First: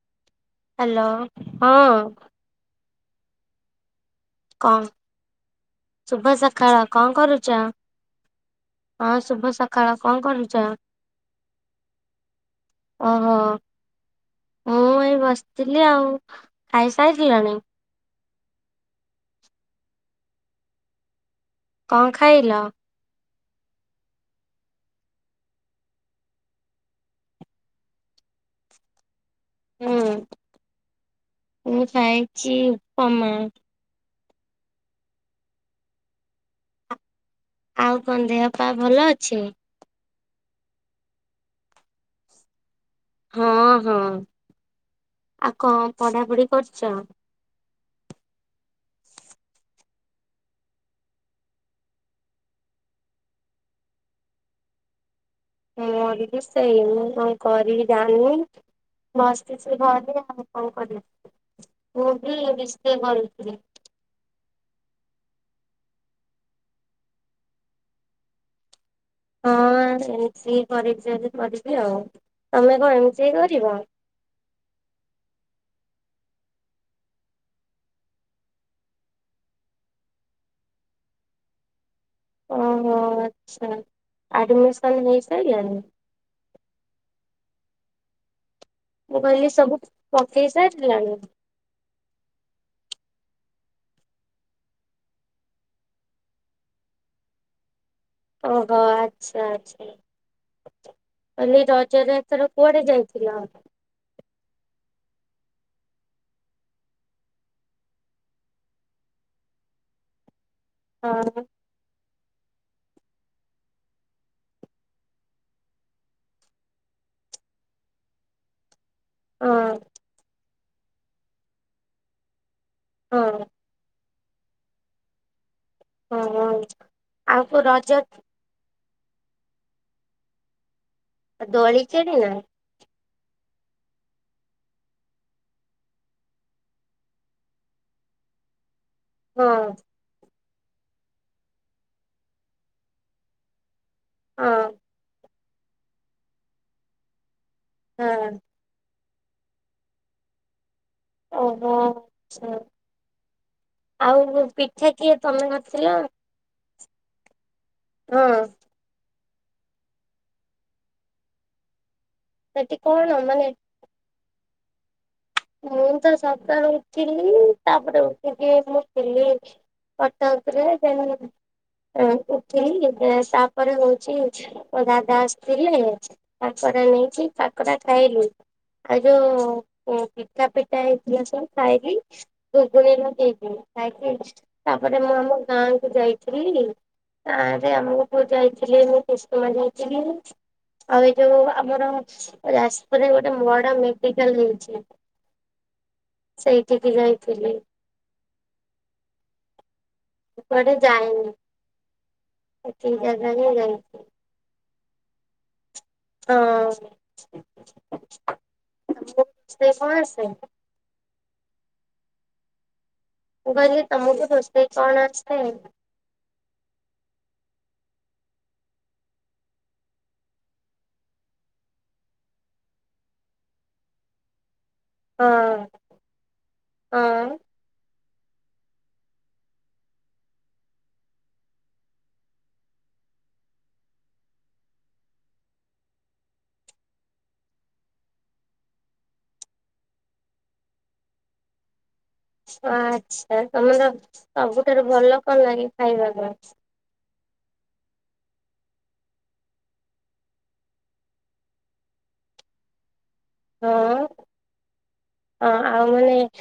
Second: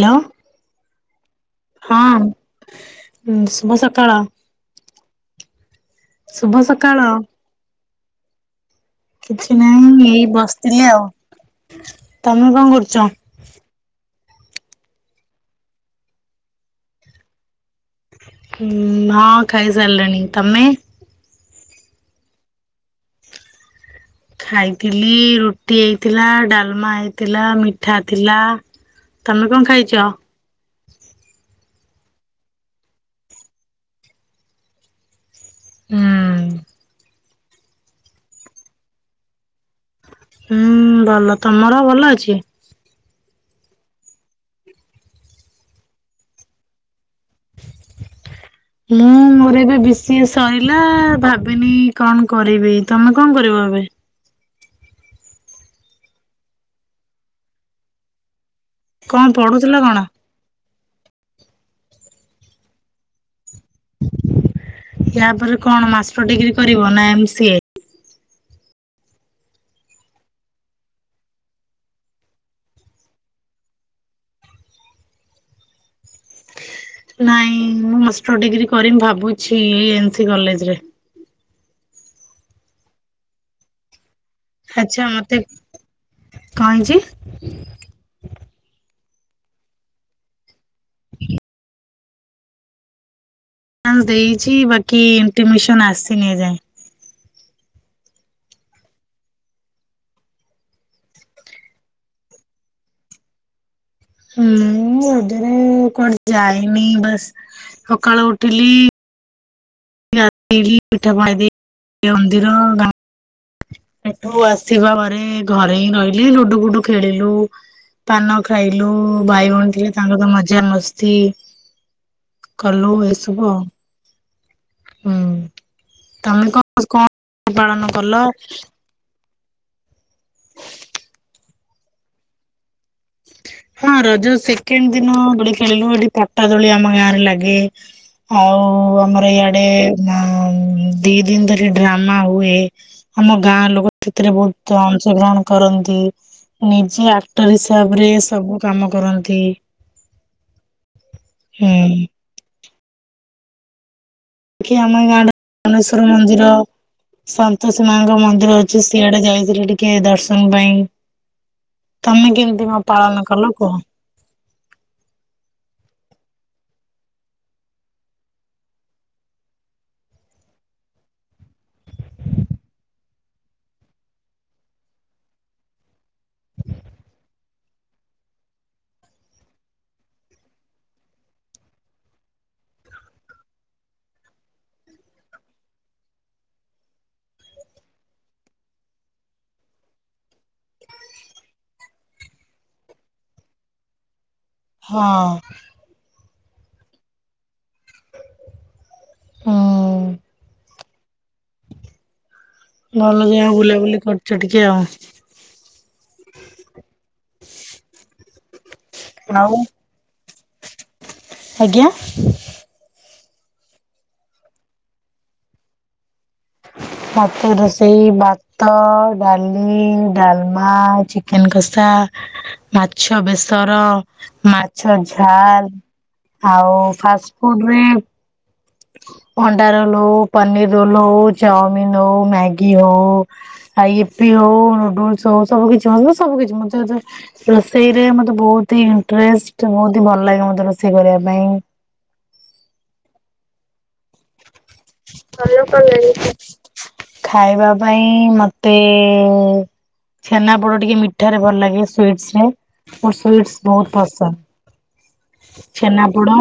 Hello hello ହଁ ହଁ ଶୁଭ ସକାଳ। କଣ ଶୁଭ ସକାଳ କଣ କରୁଛ। ହଁ ଶୁଭ କିଛି ସକାଳ ନାହିଁ କଣ ଏଇ କରୁଛ? ବସିଥିଲି ଆଉ ତମେ କଣ କରୁଛ। ଓହୋ ମୁଁ ଏଇ ବସିଥିଲି ଆଉ ଖାଇସାରିଲଣି? ହମ୍ ହଁ ଖାଇସାରିଲେଣି ତମେ? କଣ ଖାଇଲ? ଖାଇଥିଲି ରୁଟି ହେଇଥିଲା ଡ଼ାଲ୍‌ମା ହେଇଥିଲା ମିଠା ଥିଲା। ତମେ କଣ ହୁଁ ଖାଇଛ? ମୁଁ ଖାଇଛି ଉପମା। ହମ୍। ଆଉ କଣ ଦେହ ପା ଭଲ ଅଛି? ହମ୍ ଭଲ ତମର ଭଲ ଅଛି? ହଁ ହଁ ଆଉ କଣ ପଢାପଢି କରିଛ? ମୁଁ ମୋର ଏବେ ଵି ସି ଏ ସରିଲା ଭାବିନି କଣ କରିବି। ତମେ କଣ କରିବ ଏବେ? ମୋର ବି ସେଇ, ମୁଁ କଣ କରିବି ଯାଣିନି। କଣ ପଢୁଥିଲ ବସିଛି କଣ ଘରେ ଆଉ। କଣ କରିବା? ମୁ ବି ଵି ସି ଏ କରିଥିଲି। ୟା ପରେ କଣ ମାଷ୍ଟର ଡିଗ୍ରୀ କରିବ ନା ଏମ ସି ଏ? ହଁ ଏମ ସି ଏ କରିସାରିଲେ କରିବି ଆଉ, ତମେ କଣ ଏମ ସି ଏ କରିବ? ନାଇଁ ମୁଁ ମାଷ୍ଟର ଡିଗ୍ରୀ କରିମ ଭାବୁଛି ଏନ୍ ସି କଲେଜରେ। ଓହୋ ଆଚ୍ଛା। ଆଡ଼ମିସନ୍ ଆଚ୍ଛା ମତେ ହେଇସାଇଲାଣି? କଣ ଯେ? ମୁଁ କହିଲି ସବୁ ପକେଇ ସାରିଲଣି? ନା ଦେଇଛି ବାକି ଇଣ୍ଟିମିସନ ଆସିନି ଏଯାଏଁ। ଓହୋ ଆଚ୍ଛା ଆଚ୍ଛା। କହିଲି ରଜରେ ଏଥର କୁଆଡେ ଯାଇଥିଲ? ମୁଁ ରଜରେ କୁଆଡେ ଯାଇନି ବାସ୍ ସକାଳୁ ଉଠିଲି [unintelligible] ହଁ ସେଠୁ ଆସିବା ପରେ ଘରେ ହିଁ ରହିଲି ଲୁଡୁ ଫୁଡୁ ଖେଳିଲୁ। ପାନ ଖାଇଲୁ ଭାଇ ହଁ ଭଉଣୀ ଥିଲେ ତାଙ୍କ ସହିତ ମଜା ମସ୍ତି କଲୁ ଏ ହଁ ସବୁ ଆଉ। ହୁଁ ହଁ ତମେ ହଁ କଣ ଆଉ କଣ କୋଉ ପାଳନ ରଜ କଲ? ଦୋଳି ଖେଳି ନା? ହଁ ରଜ ସେକେଣ୍ଡ ଦିନ ଦୋଳି ଖେଳିଲୁ। ଏଠି ପଟା ଦୋଳି ଆମ ଗାଁରେ ଲାଗେ। ଆଉ ଆମ ହଁ ଇଆଡେ ଉଁ ଦି ଦିନ ଧରି ଡ୍ରାମା ହୁଏ। ଆମ ଗାଁ ଲୋକ ସେଥିରେ ହଁ ବହୁତ ଅଂଶଗ୍ରହଣ କରନ୍ତି। ନିଜେ ଆକ୍ଟର ହିସାବରେ ହଁ ସବୁ କାମ କରନ୍ତି। ହୁଁ। ଆଛା। ଆଉ ସବୁ ଏକି ଆମେ ଗାଁ ରେ [unintelligible] ମନ୍ଦିର ସନ୍ତୋଷି ମାଙ୍କ ହଁ ମନ୍ଦିର ଅଛି ସିଆଡେ ଯାଇଥିଲି ଟିକେ ଦର୍ଶନ ପାଇଁ। ତମେ କେମିତି ସେଠି କଣ ପାଳନ ମାନେ କଲ କୁହ? ମୁଁ ତ ସକାଳୁ ଉଠିଲି। ତାପରେ ଉଠିକି ମୁଁ ଥିଲି ଖଟ ଉପରେ ତେଣୁ ହେଁ ଉଠିଲି ଦେ ତାପରେ ହଉଛି ମୋ ଦାଦା ଆସିଥିଲେ। କାକରା ନେଇକି କାକରା ଖାଇଲୁ ଆଉ ଯୋଉ [unintelligible] [unintelligible] ପିଠା ହେଇଥିଲା ସବୁ ଖାଇକି [unintelligible] ତାପରେ ମୁଁ ଆମ ଗାଁକୁ ଯାଇଥିଲି। ଗାଁ ରେ ଆମ ପୁଅ ଯାଇଥିଲେ, ମୁଁ କୁସୁମା ଯାଇଥିଲି। ଆଉ ଏଇ ଯୋଉ ଆମର ଯାଜପୁର ରେ ଗୋଟେ ବଡ଼ ମେଡିକାଲ ହେଇଛି। ହଁ। ସେଇଠିିକି ଯାଇଥିଲି। ହୁଁ ମୁଁ କୁଆଡ଼େ ଯାଏନି। ଭଲ ଯା ଯାଇଛି ବୁଲାବୁଲି କରୁଛ ଟିକେ ଆଉ ଆଉ [unintelligible] ଆଜ୍ଞା ମୁଁ କହିଲି ତମକୁ ରୋଷେଇ କଣ ଆସେ? ଭାତ ରୋଷେଇ ଭାତ ଡାଲି ଡାଲମା ଚିକେନ୍ କଷା ମାଛ ବେସର ମା ଛ ହଁ ଝାଲ୍ ଆଉ ହଁ ଫାଷ୍ଟଫୁଡରେ ଅଣ୍ଡା ରୋଲ ହୁଉ ପନୀର ରୋଲ ହଉ ଚାଉମିିନ ହଉ ମ୍ୟାଗି ହଉ ଆପି ହଉ ନୁଡୁଲସ ହଉ ସବୁ କିଛି ହଉବୁ କିଛି ମ ରୋଷେଇରେ ମତେ ବହୁତ ହି ଇଣ୍ଟରେଷ୍ଟ ବହୁତ ହି ଭଲ ଲାଗେ ମତେ ରୋଷେଇ କରିବା ପାଇଁ ଆଚ୍ଛା ତମର ସବୁଠାରୁ ଭଲ କଣ ଲାଗେ ଖାଇବାକୁ ଖାଇବା ପାଇଁ ମତେ ଛେନା ପୋଡ ଟିକେ ମିଠା ରେ ଭଲ ଲାଗେ ସ୍ବିଟ ରେ ଓ ସ୍ଵିଟ୍ସ ବହୁତ ହଁ ପସନ୍ଦ ହଁ ଆଉ ମାନେ ଛେନାପୋଡ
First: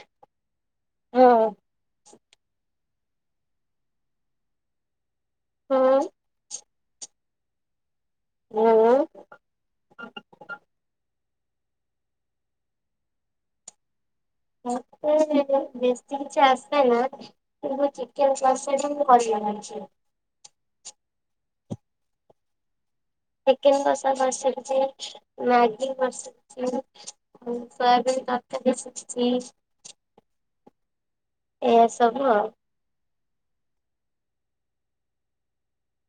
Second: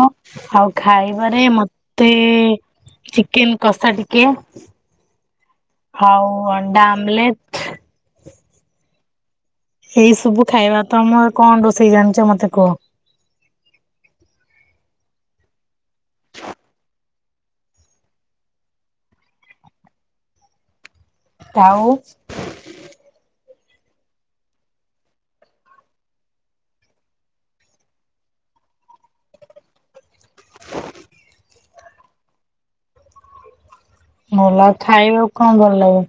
ଆଉ ହଁ ଖାଇବାରେ ମତେ ଚିକେନ କଷା ଟିକେ ହଁ ହଉ ଅଣ୍ଡା ଆମ୍ଲେଡ ହଁ ଏଇ ସବୁ ଖାଇବା ତମର କଣ ରୋଷେଇ ଜାଣିଛ ମତେ କୁହ ହ ବତି କିଛି ଆସ ନା ସେଇଟା ପୁରା ଚିକେନ [unintelligible] ଲାଗଛି ତାଉ ଚିକେନ କସ ବସ ସେ ମ୍ୟାଗି ବସ ଆଉ ସୋୟାବିନ ତକାର ବି ଶିଖିଛି ଏସବୁ ଆଉ ଭଲ ଖାଇବାକୁ କଣ ଭଲ ଲାଗେ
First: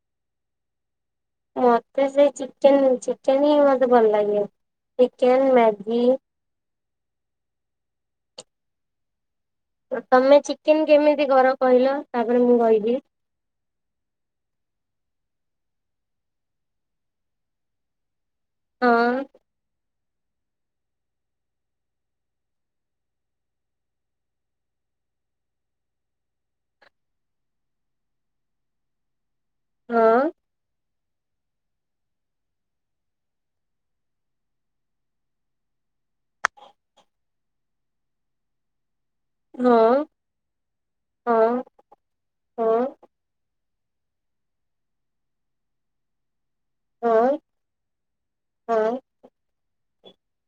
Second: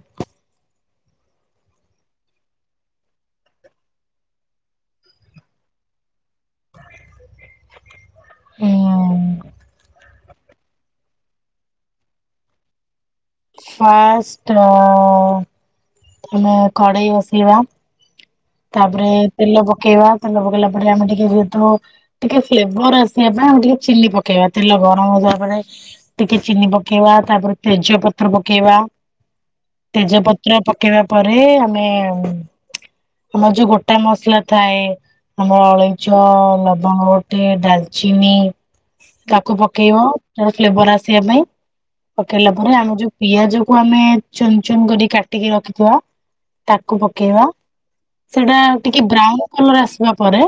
ମୋତେ ସେ ଚିକେନ ଚିକେନ ହିଁ ମୋତେ ଭଲ ଲାଗେ ଚିକେନ ମ୍ୟାଗି ହୁଁ ତମେ ଚିକେନ କେମିତି କର କହିଲ ତାପରେ ମୁଁ କହିବି ଫାଷ୍ଟ ଅ ତମେ କଡେଇ ବସିବା ତାପରେ ହଁ ତେଲ ପକେଇବା ତେଲ ପକେଇଲା ପରେ ଆମେ ଟିକେ ଯେହେତୁ ଟିକେ ଫ୍ଲେଭର ଆସିବା ପାଇଁ ଆଉ ଟିକେ ଚିଲି ପକେଇବା ତେଲ ଗରମ ହଉସ ପରେ ଟିକେ ଚିନି ପକେଇବା ତାପରେ ତେଜଆ ପତ୍ର ପକେଇବା ହଁ ତେଜପତ୍ର ପକେଇବା ପରେ ଆମେ ଆମର ଯୋଉ ଗୋଟା ମସଲା ଥାଏ ଆମର ଅଲେଇଚ ଲବଙ୍ଗ ଗୋଟେ ଡାଲଚିନି ତାକୁ ହଁ ପକେଇବ ତାର ଫ୍ଲେବର ଆସିବା ପାଇଁ ହଁ ପକେଇଲା ପରେ ଆମ ଯୋଉ ପିଆଜ କୁ ଆମେ ଚୁନ ଚୁନ କରି କାଟିକି ରଖିଥିବା ତାକୁ ହଁ ପକେଇବା ସେଟା ହଁ ଟିକେ ବ୍ରାଉନ କଲର ଆସିବା ପରେ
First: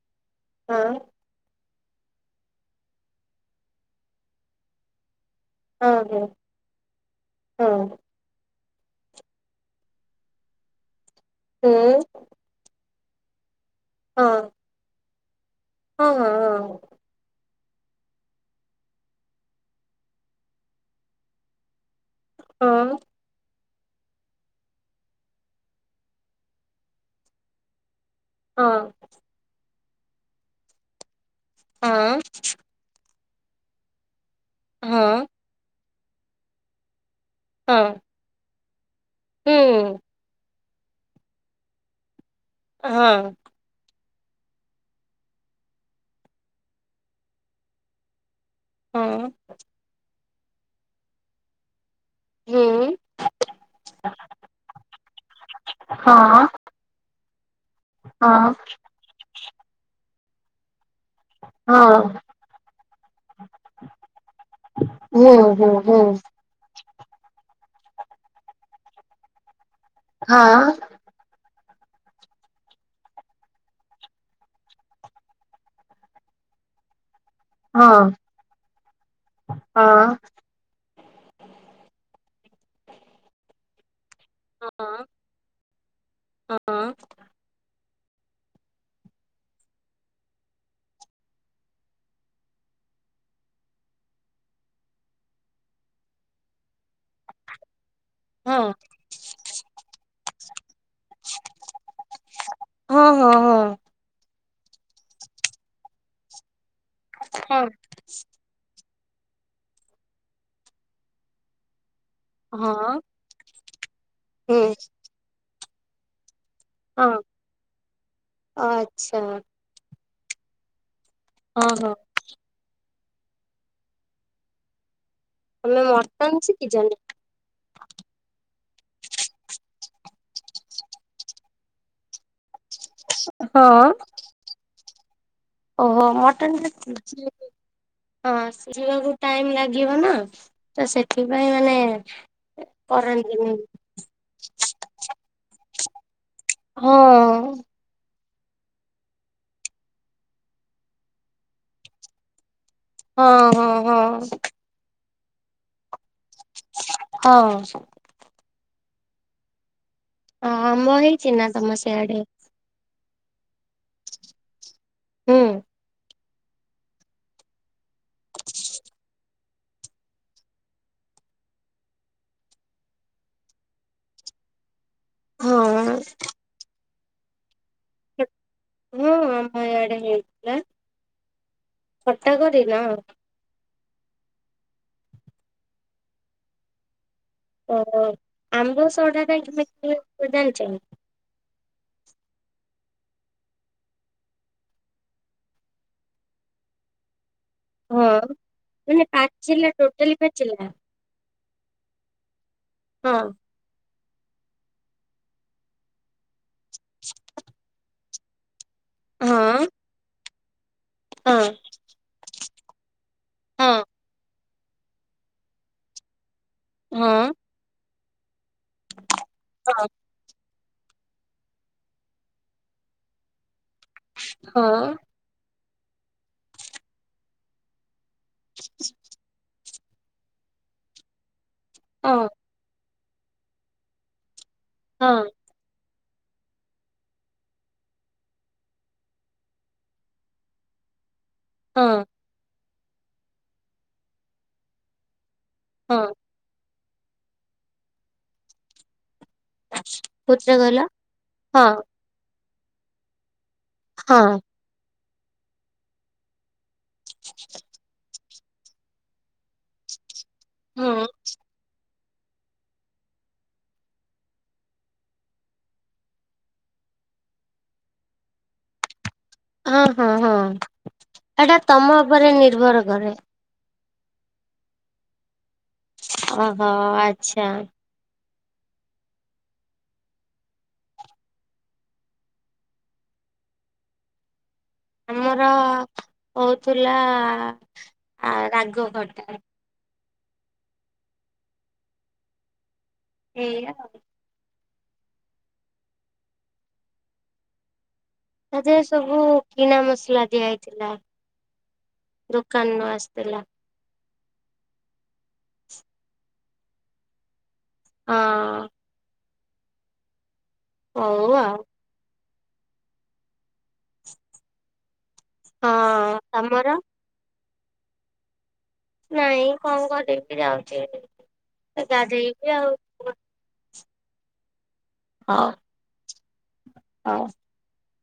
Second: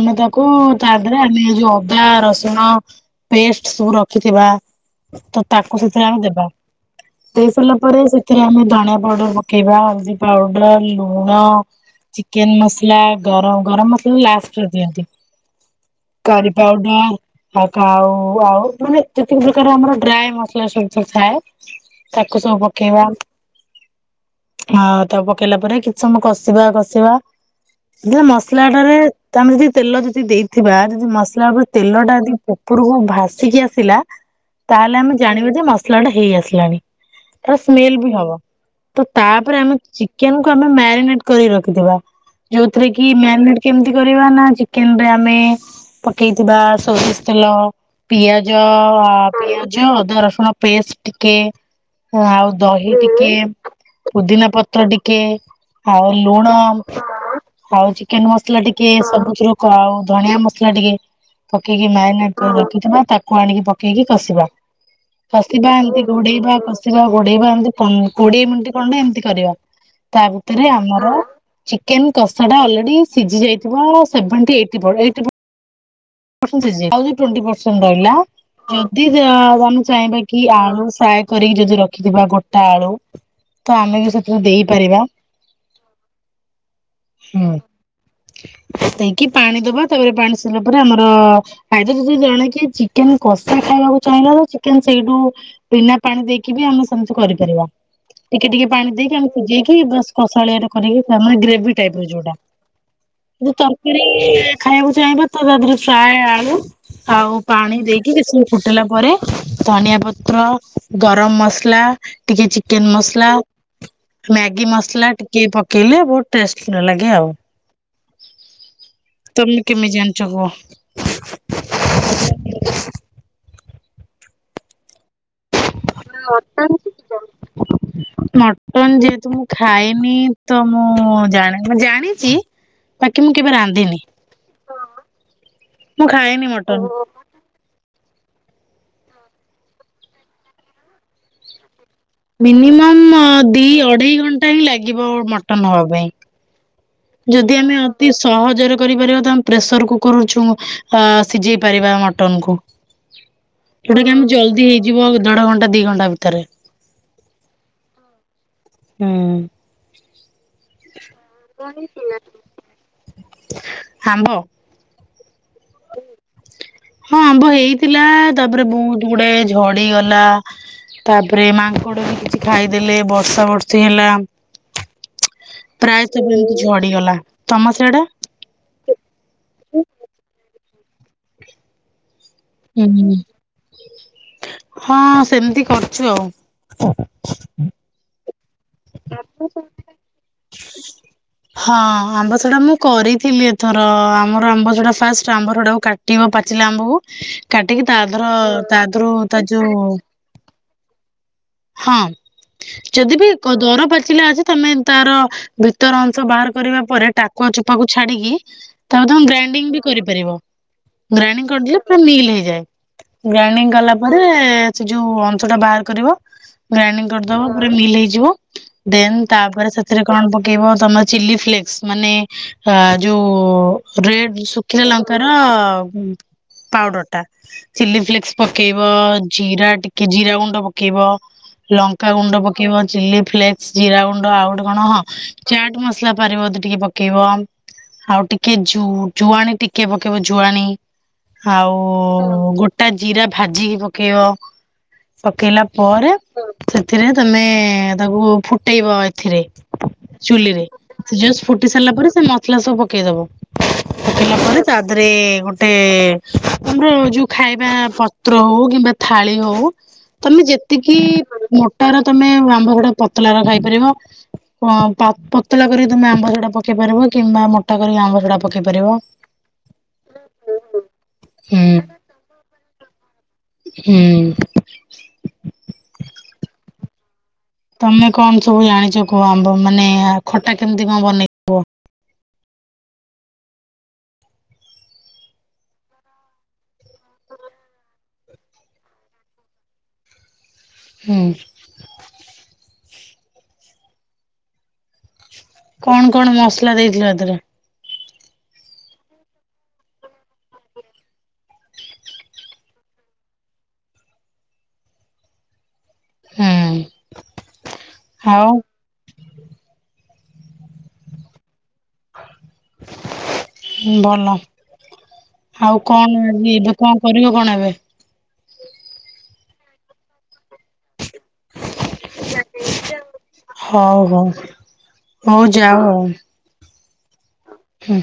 ଆମେ ତାକୁ ହଁ ତା ଦେହରେ ଆେ ଯୋଉ ଅଦା ରସୁଣ ପେଷ୍ଟ ସବୁ ରଖିଥିବା ତ ତାକୁ ହଁ ସେଥିରେ ଆମେ ହଁ ଦେବା ଦେଇ ସାରିଲା ହଁ ପରେ ସେ ଥିରେ ଆମେ ଧଣିଆ ପାଉଡର ପକେଇବା ହଳଦୀ ପାଉଡର ଲୁଣ ହଁ ହୁଁ ଚିକେନ ମସଲା ପ ଗରମ ଗରମ ମସଲା ଲାଷ୍ଟରେ ଦିଅନ୍ତି ହଁ ହଁ କରି ପାଉଡର୍। ଆଉ ତ ଆଉ ଆଉ ମାନେ ତେତିକି ପ୍ରକାର ଆମର ଡ୍ରାଏ ମସଲା ସବୁ [unintelligible] ଥାଏ। ତାକୁ ସବୁ ହଁ ହଁ ପକେଇବା ଆଉ ତାକୁ ପକେଇଲା ପରେ କି ଛମ କଷିବା କଷିବା ଯେ [unintelligible] ହଁ ମସଲାଟାରେ ତ ଆମେ ଯଦି ତେଲ ଯଦି ଦେଇଥିବା ଯଦି ମସଲା ଉପରେ ତେଲ ହଁ ଟା ଦି ପ ପୁରକୁ ଭାସିକି ଆସିଲା ତାହେଲେ ହଁ ଆମେ ହଁ ଜାଣିବା ଯେ ମସଲା ଟା ହେଇ ଆସଲାଣି। ତାଅ ହଁ ସ୍ମେଲ ବି ହବ ତ ତାପରେ ଆମେ ହୁଁ ଚିକେନ୍ କ ମ୍ୟାରିନେଟ୍ କରି ରଖିଥିବା ଯୋଉଥିରେ କି ହଁ ମ୍ୟାରନେଟ୍ କେମିତି କରିବା ନା ଚିକେନ୍ ରେ ଆମେ ପକେଇଥିବା ସୋରିଷି ତେଲ। ପିଆଜ ଆ ହଁ ପିଆଜ ଅଦା ରସୁଣ ପେଷ୍ଟ ଟିକେ। ଆଉ ଦହି ହୁଁ ଟିକେ ପୋଦିନା ପତ୍ର ଟିକେ। ଆଉ ହଁ ଲୁଣ ଆଉ ଚିକେନ୍ ହଁ ମସଲା ଟିକେ ସବୁଥିରୁ କଉ ଧଣିିଆ ମସଲା ଟିକେ। ପକେଇକି ହଁ ମ୍ୟାରେନେଟ୍ କରି ରଖିଥିବା ତାକୁ ଆଣିକି ପକେଇକି କଷିବା। ହୁଁ ହୁଁ କଷିବା ହୁଁ ଏମିତି ଘୋଡେଇବା କଷିବା ଘୋଡେଇବା ଏମିତି ପନ୍ କୋଡିଏ ମିନିଟି ଖଣ୍ଡେ ଏମିତି କରିବା। ତା ହଁ ଭିତରେ ଆମର ଚିକେନ କଷା ଟା ଅଲରେଡି ସିଜି ଯାଇଥିବ ସେଭଣ୍ଟି, ଏଇଟି ପର୍ ଏଇଟି ପ ପରସେଣ୍ଟ ସିଝି ଯାଇ ଆଉ [unintelligible] ଟୋଣ୍ଟି ପରସେଣ୍ଟ ରହିଲା ଯଦି ସେ ଆଉ ଆମେ ହଁ ଚାହିଁବା କି ଆଳୁ ସାଇ କରିକି ଯଦି ରଖିଥିବା ଗୋଟା ଆଳୁ ତ ଆମେ ବି ସେ ଥିରେ ହଁ ଦେଇପାରିବା। ହଁ ହୁଁ। ଦେଇକି ପାଣି ଦବା ତାପରେ ପାଣି ସରିଲା ପ ରେ ଆମର ପାଣ୍ [unintelligible] ଯଦି ଜଣେ କିଏ ଚିକେନ୍ କଷା ଖାଇବାକୁ ଚାହିଁଲା ତ ଚିକେନ ସେଇଟୁ ବିନା ପାଣି ଦେଇକି ବି ଆମେ ସେମିତି କରିପାରିବା। ଟିକେ ଟିକେ ହଁ ପାଣି ଦେଇକି ଆମେ ସିଜେଇକି ବାସ୍ କଷାଳିଆଟେ କରିକି ମାନେ ଗ୍ରେଭି ଟାଇପି ର ଯୋଉଟା। ହଁ ହଁ। ଯୋଉ ତରକାରୀ ଆଁ ଖାଇଆକୁ ଚାହିଁବା ତ ତା ଧିଅରେ ଫ୍ରାଏ ଆଳୁ ଆଉ ହଁ ପାଣି ଦେଇକି କିସି ଫୁଟିଲା ପରେ ଧନିଆ ପତ୍ର, ଗରମ ମସଲା ଟିକେ ହଁ ଚିକେନ ମସଲା, ମ୍ୟାଗି ହୁଁ ମସଲା ଟିକେ ପକେଇଲେ ବହୁ ଟେଷ୍ଟ ଲାଗେ ଆଉ। ଅଚ୍ଛା। ମେ କେମି ଜାନିଚ କୁଅ? ଅହ। [unintelligible] ମଟନ୍ ଶିଖିଚନ୍ତି? ଶିଖିଚ? ମଟନ ଯେହେତୁ ମୁଁ ଖାଏନି ତ ମୁଁ ଜାଣେ ଜାଣିଚ଼ି। ତାକି ମୁଁ କେବେ ରାନ୍ଧିନି। ଓହୋ ମୁଁ ଖାଏନି ମଟନ୍ ଟା ମଟନ ସିଝିଲେ [unintelligible] ହଁ ସିଝିବାକୁ ଟାଇମ୍ ଲାଗିବ ନା ତ ସେଥିପାଇଁ ମାନେ ମିନିମମ୍ କରନ୍ତିନି ଦି, ଅଢେଇ ଘଣ୍ଟା ହିଁ ଲାଗିବ ମଟନ୍ ହବା ପାଇଁ। ହଁ ଯଦି ଆମେ ଅ ତି ସହଜରେ କରିପାରିବା ତମେ ପ୍ରେସର କୁକର୍ ଛୁଙ୍କ ଆ ସିଝେଇ ପାରିବା ମଟନ୍ କୁ। ହଁ ହଁ ହଁ ଜଉଟା କି ଆମେ ଜଲ୍ଦି ହେଇଯିବ ଦେଢ ଘଣ୍ଟା, ଦି ଘଣ୍ଟା ଭିତରେ। ଅ ଅ। ଉୁଁ। ଆ, ଆମ୍ବ ହେଇଛି ନା ତମ ସେଆଡେ? ହାମ୍ବ। ଉୁଁ। ହଁ ଆମ୍ବ ହେଇଥିଲା ତାପରେ ବହୁତୁ ଗୁଡାଏ ଝଡିଗଲା। ତାପରେ ମାଙ୍କଡ ବି କିଛି ଖାଇଦେଲେ ବର୍ଷା ବର୍ଷି ହେଲା। ହଁ ପ୍ରାଏତ ବି ଏମିତି ଝଡିଗଲା ତମ ସିଆଡ଼େ? ହୁଁ ଆମ ଇଆଡେ ହେଇଥିଲା। ଥଟା କରି ହୁଁ ହୁଁ ସେମିତି କରୁଛୁ ଆଉ। ଓ ଆମ୍ବ ଶଢାଟା କେମିତି ହୁଅ ଜାଣିଛନ୍ତି? ହଁ ଆମ୍ବ ସଢା ମୁଁ କରିଥିଲି ଏଥର ଆମର ଆମ୍ବସଢା ଫାଷ୍ଟ ଆମ୍ବ ସଡା କା କାଟିିବ ପାଚିଲା ଆମ୍ବକୁ କାଟିକି ତା ହଁ ଦେର ତା ମାନେ ଦେରୁ ତା ପାଚିଲା ଯୋଉ ଟୋଟାଲି ପାଚିଲା ହଁ ଯଦି ହଁ। ବି ଦର ପାଚିଲା ଅଛି ତମେ ତାର ଭିତର ଅଂଶ ବାହାର କରିବା ପରେ ଟାକୁଆ ଚୋପା କୁ ଛାଡିକି ତାକୁ ତମେ ହଁ ଗ୍ରାଇଣ୍ଡିଙ୍ଗ ବି କରିପାରିବ। ଗ୍ରାଇଣ୍ଡିଙ୍ଗ ହଁ କରିଦେଲ ସେଟା ମିଲ ହେଇଯାଏ। ଗ୍ରାଇଣ୍ଡିଙ୍ଗ ହଁ କଲା ପରେ ସେ ଯୋଉ ଅଂଶ ଟା ବାହାର କରିବ ଗ୍ରାଇଣ୍ଡିଙ୍ଗ କରିଦବ ପୁର ମିଲ ହେଇଯିବ। ଦେନ ତାପରେ ସେଥିରେ କଣ ପକ୍ କି ୱ ତମ ଚିଲି ଫ୍ଲେକ୍ସ ମାନେ ଯୋ‌ ରେଡ୍ ଶୁଖିଲା ହଁ ଲଙ୍କା ତାର ପାଉଡର ଟା। ଚଲି ଫ୍ଲେକ୍ସ ପକେଇବ ଜିରା ଟିକ୍ କି ଜିରା ଗୁଣ୍ଡ ପକେଇବ? ଲଙ୍କା ହଁ ଗୁଣ୍ଡ ପକେଇବ, ଚିଲି ଫ୍ଲେକ୍ସ, ଜିରା ଗୁଣ୍ଡ ଆଉ ଗୋଟେ କଣ? ହଁ। ଚାଟ୍ ମସଲା ପାରିବତ ଟିକେ ପକେଇବ। ଆଉ ଟିକେ ଜୁ ଜୁଆଣି ଟିକେ ପକେଇବ ଜୁଆଣି। ଆଉ ଗୋଟା ଜିରା ଭାଜିକି ପକେଇବ। ପକେଇଲା ହଁ ପରେ ସେଥିରେ ତମେ ତାକୁ ଫୁଟେଇବ ଏଥିରେ କୋଉଥିରେ ଚୁଲିରେ କହିଲ ସେ ଜଷ୍ଟ ହଁ ଫୁଟି ସାରିଲା ପରେ ସେ ମସଲା ସବୁ ପକେଇଦବ। ହଁ। ପକେଇଲା ପରେ ତା ଦେହରେ ଗୋଟେ ଆମର ଯୋଉ ଖାଇବା ପତ୍ ତ୍ର ହଉ କିମ୍ବା ଥାଳି ହଉ ତମେ ଯେତିକି ହଁ ମୋଟାର ତମେ ଆମ୍ବ ଗୁଡା ପତଲ ର ଖାଇପାରିବ। କ ପତଳା କରିିକ ତମେ ଆମ୍ବ ସେଡା ପକେଇ ପାରିବ କିମ୍ବା ମୋଟା କରିକ ଆମ୍ବ ସେଡା ପକେଇ ପାରିବ। ହଁ, ହଁ, ହଁ ଏଟା ହୁଁ ତମ ଉପରେ ନିର୍ଭର କରେ। ହୁଁ। ଓହୋ, ଆଚ୍ଛା। ତମେ କଣ ସବୁ ଜାଣିଛ କୁହ? ଆମ୍ବ ମାନେ ଖଟା କେମିତି କଣ ବନେଇ ଆମର ହଉଥିଲା ଆଁ ରାଗ ଖଟା। ହୁଁ। ଏଇୟା କଣ କଣ ମସଲା ଦେଇଥିଲ ଏଥିରେ? ତା ଦେହ ସବୁ କିଣା ମସଲା ଦିଆ ହେଇଥିଲା। ଦୋକାନରୁୁ ଆସିଥିଲା। ହୁଁ। ହାଉ ହଁ ହଉ, ଆଉ। ଭଲ। ହଁ ଆଉ କଣ ଆଜି ତମର ଏବେ କଣ କରିବ କଣ ଏବେ? ନାଇଁ କଣ କରି ଯାଉଛି ଗାଧେଇ ବିି ଆଉ ହଉ ହଉ। ହଉ ଯାଉ ଆଉ ଆଉ ହୁଁ।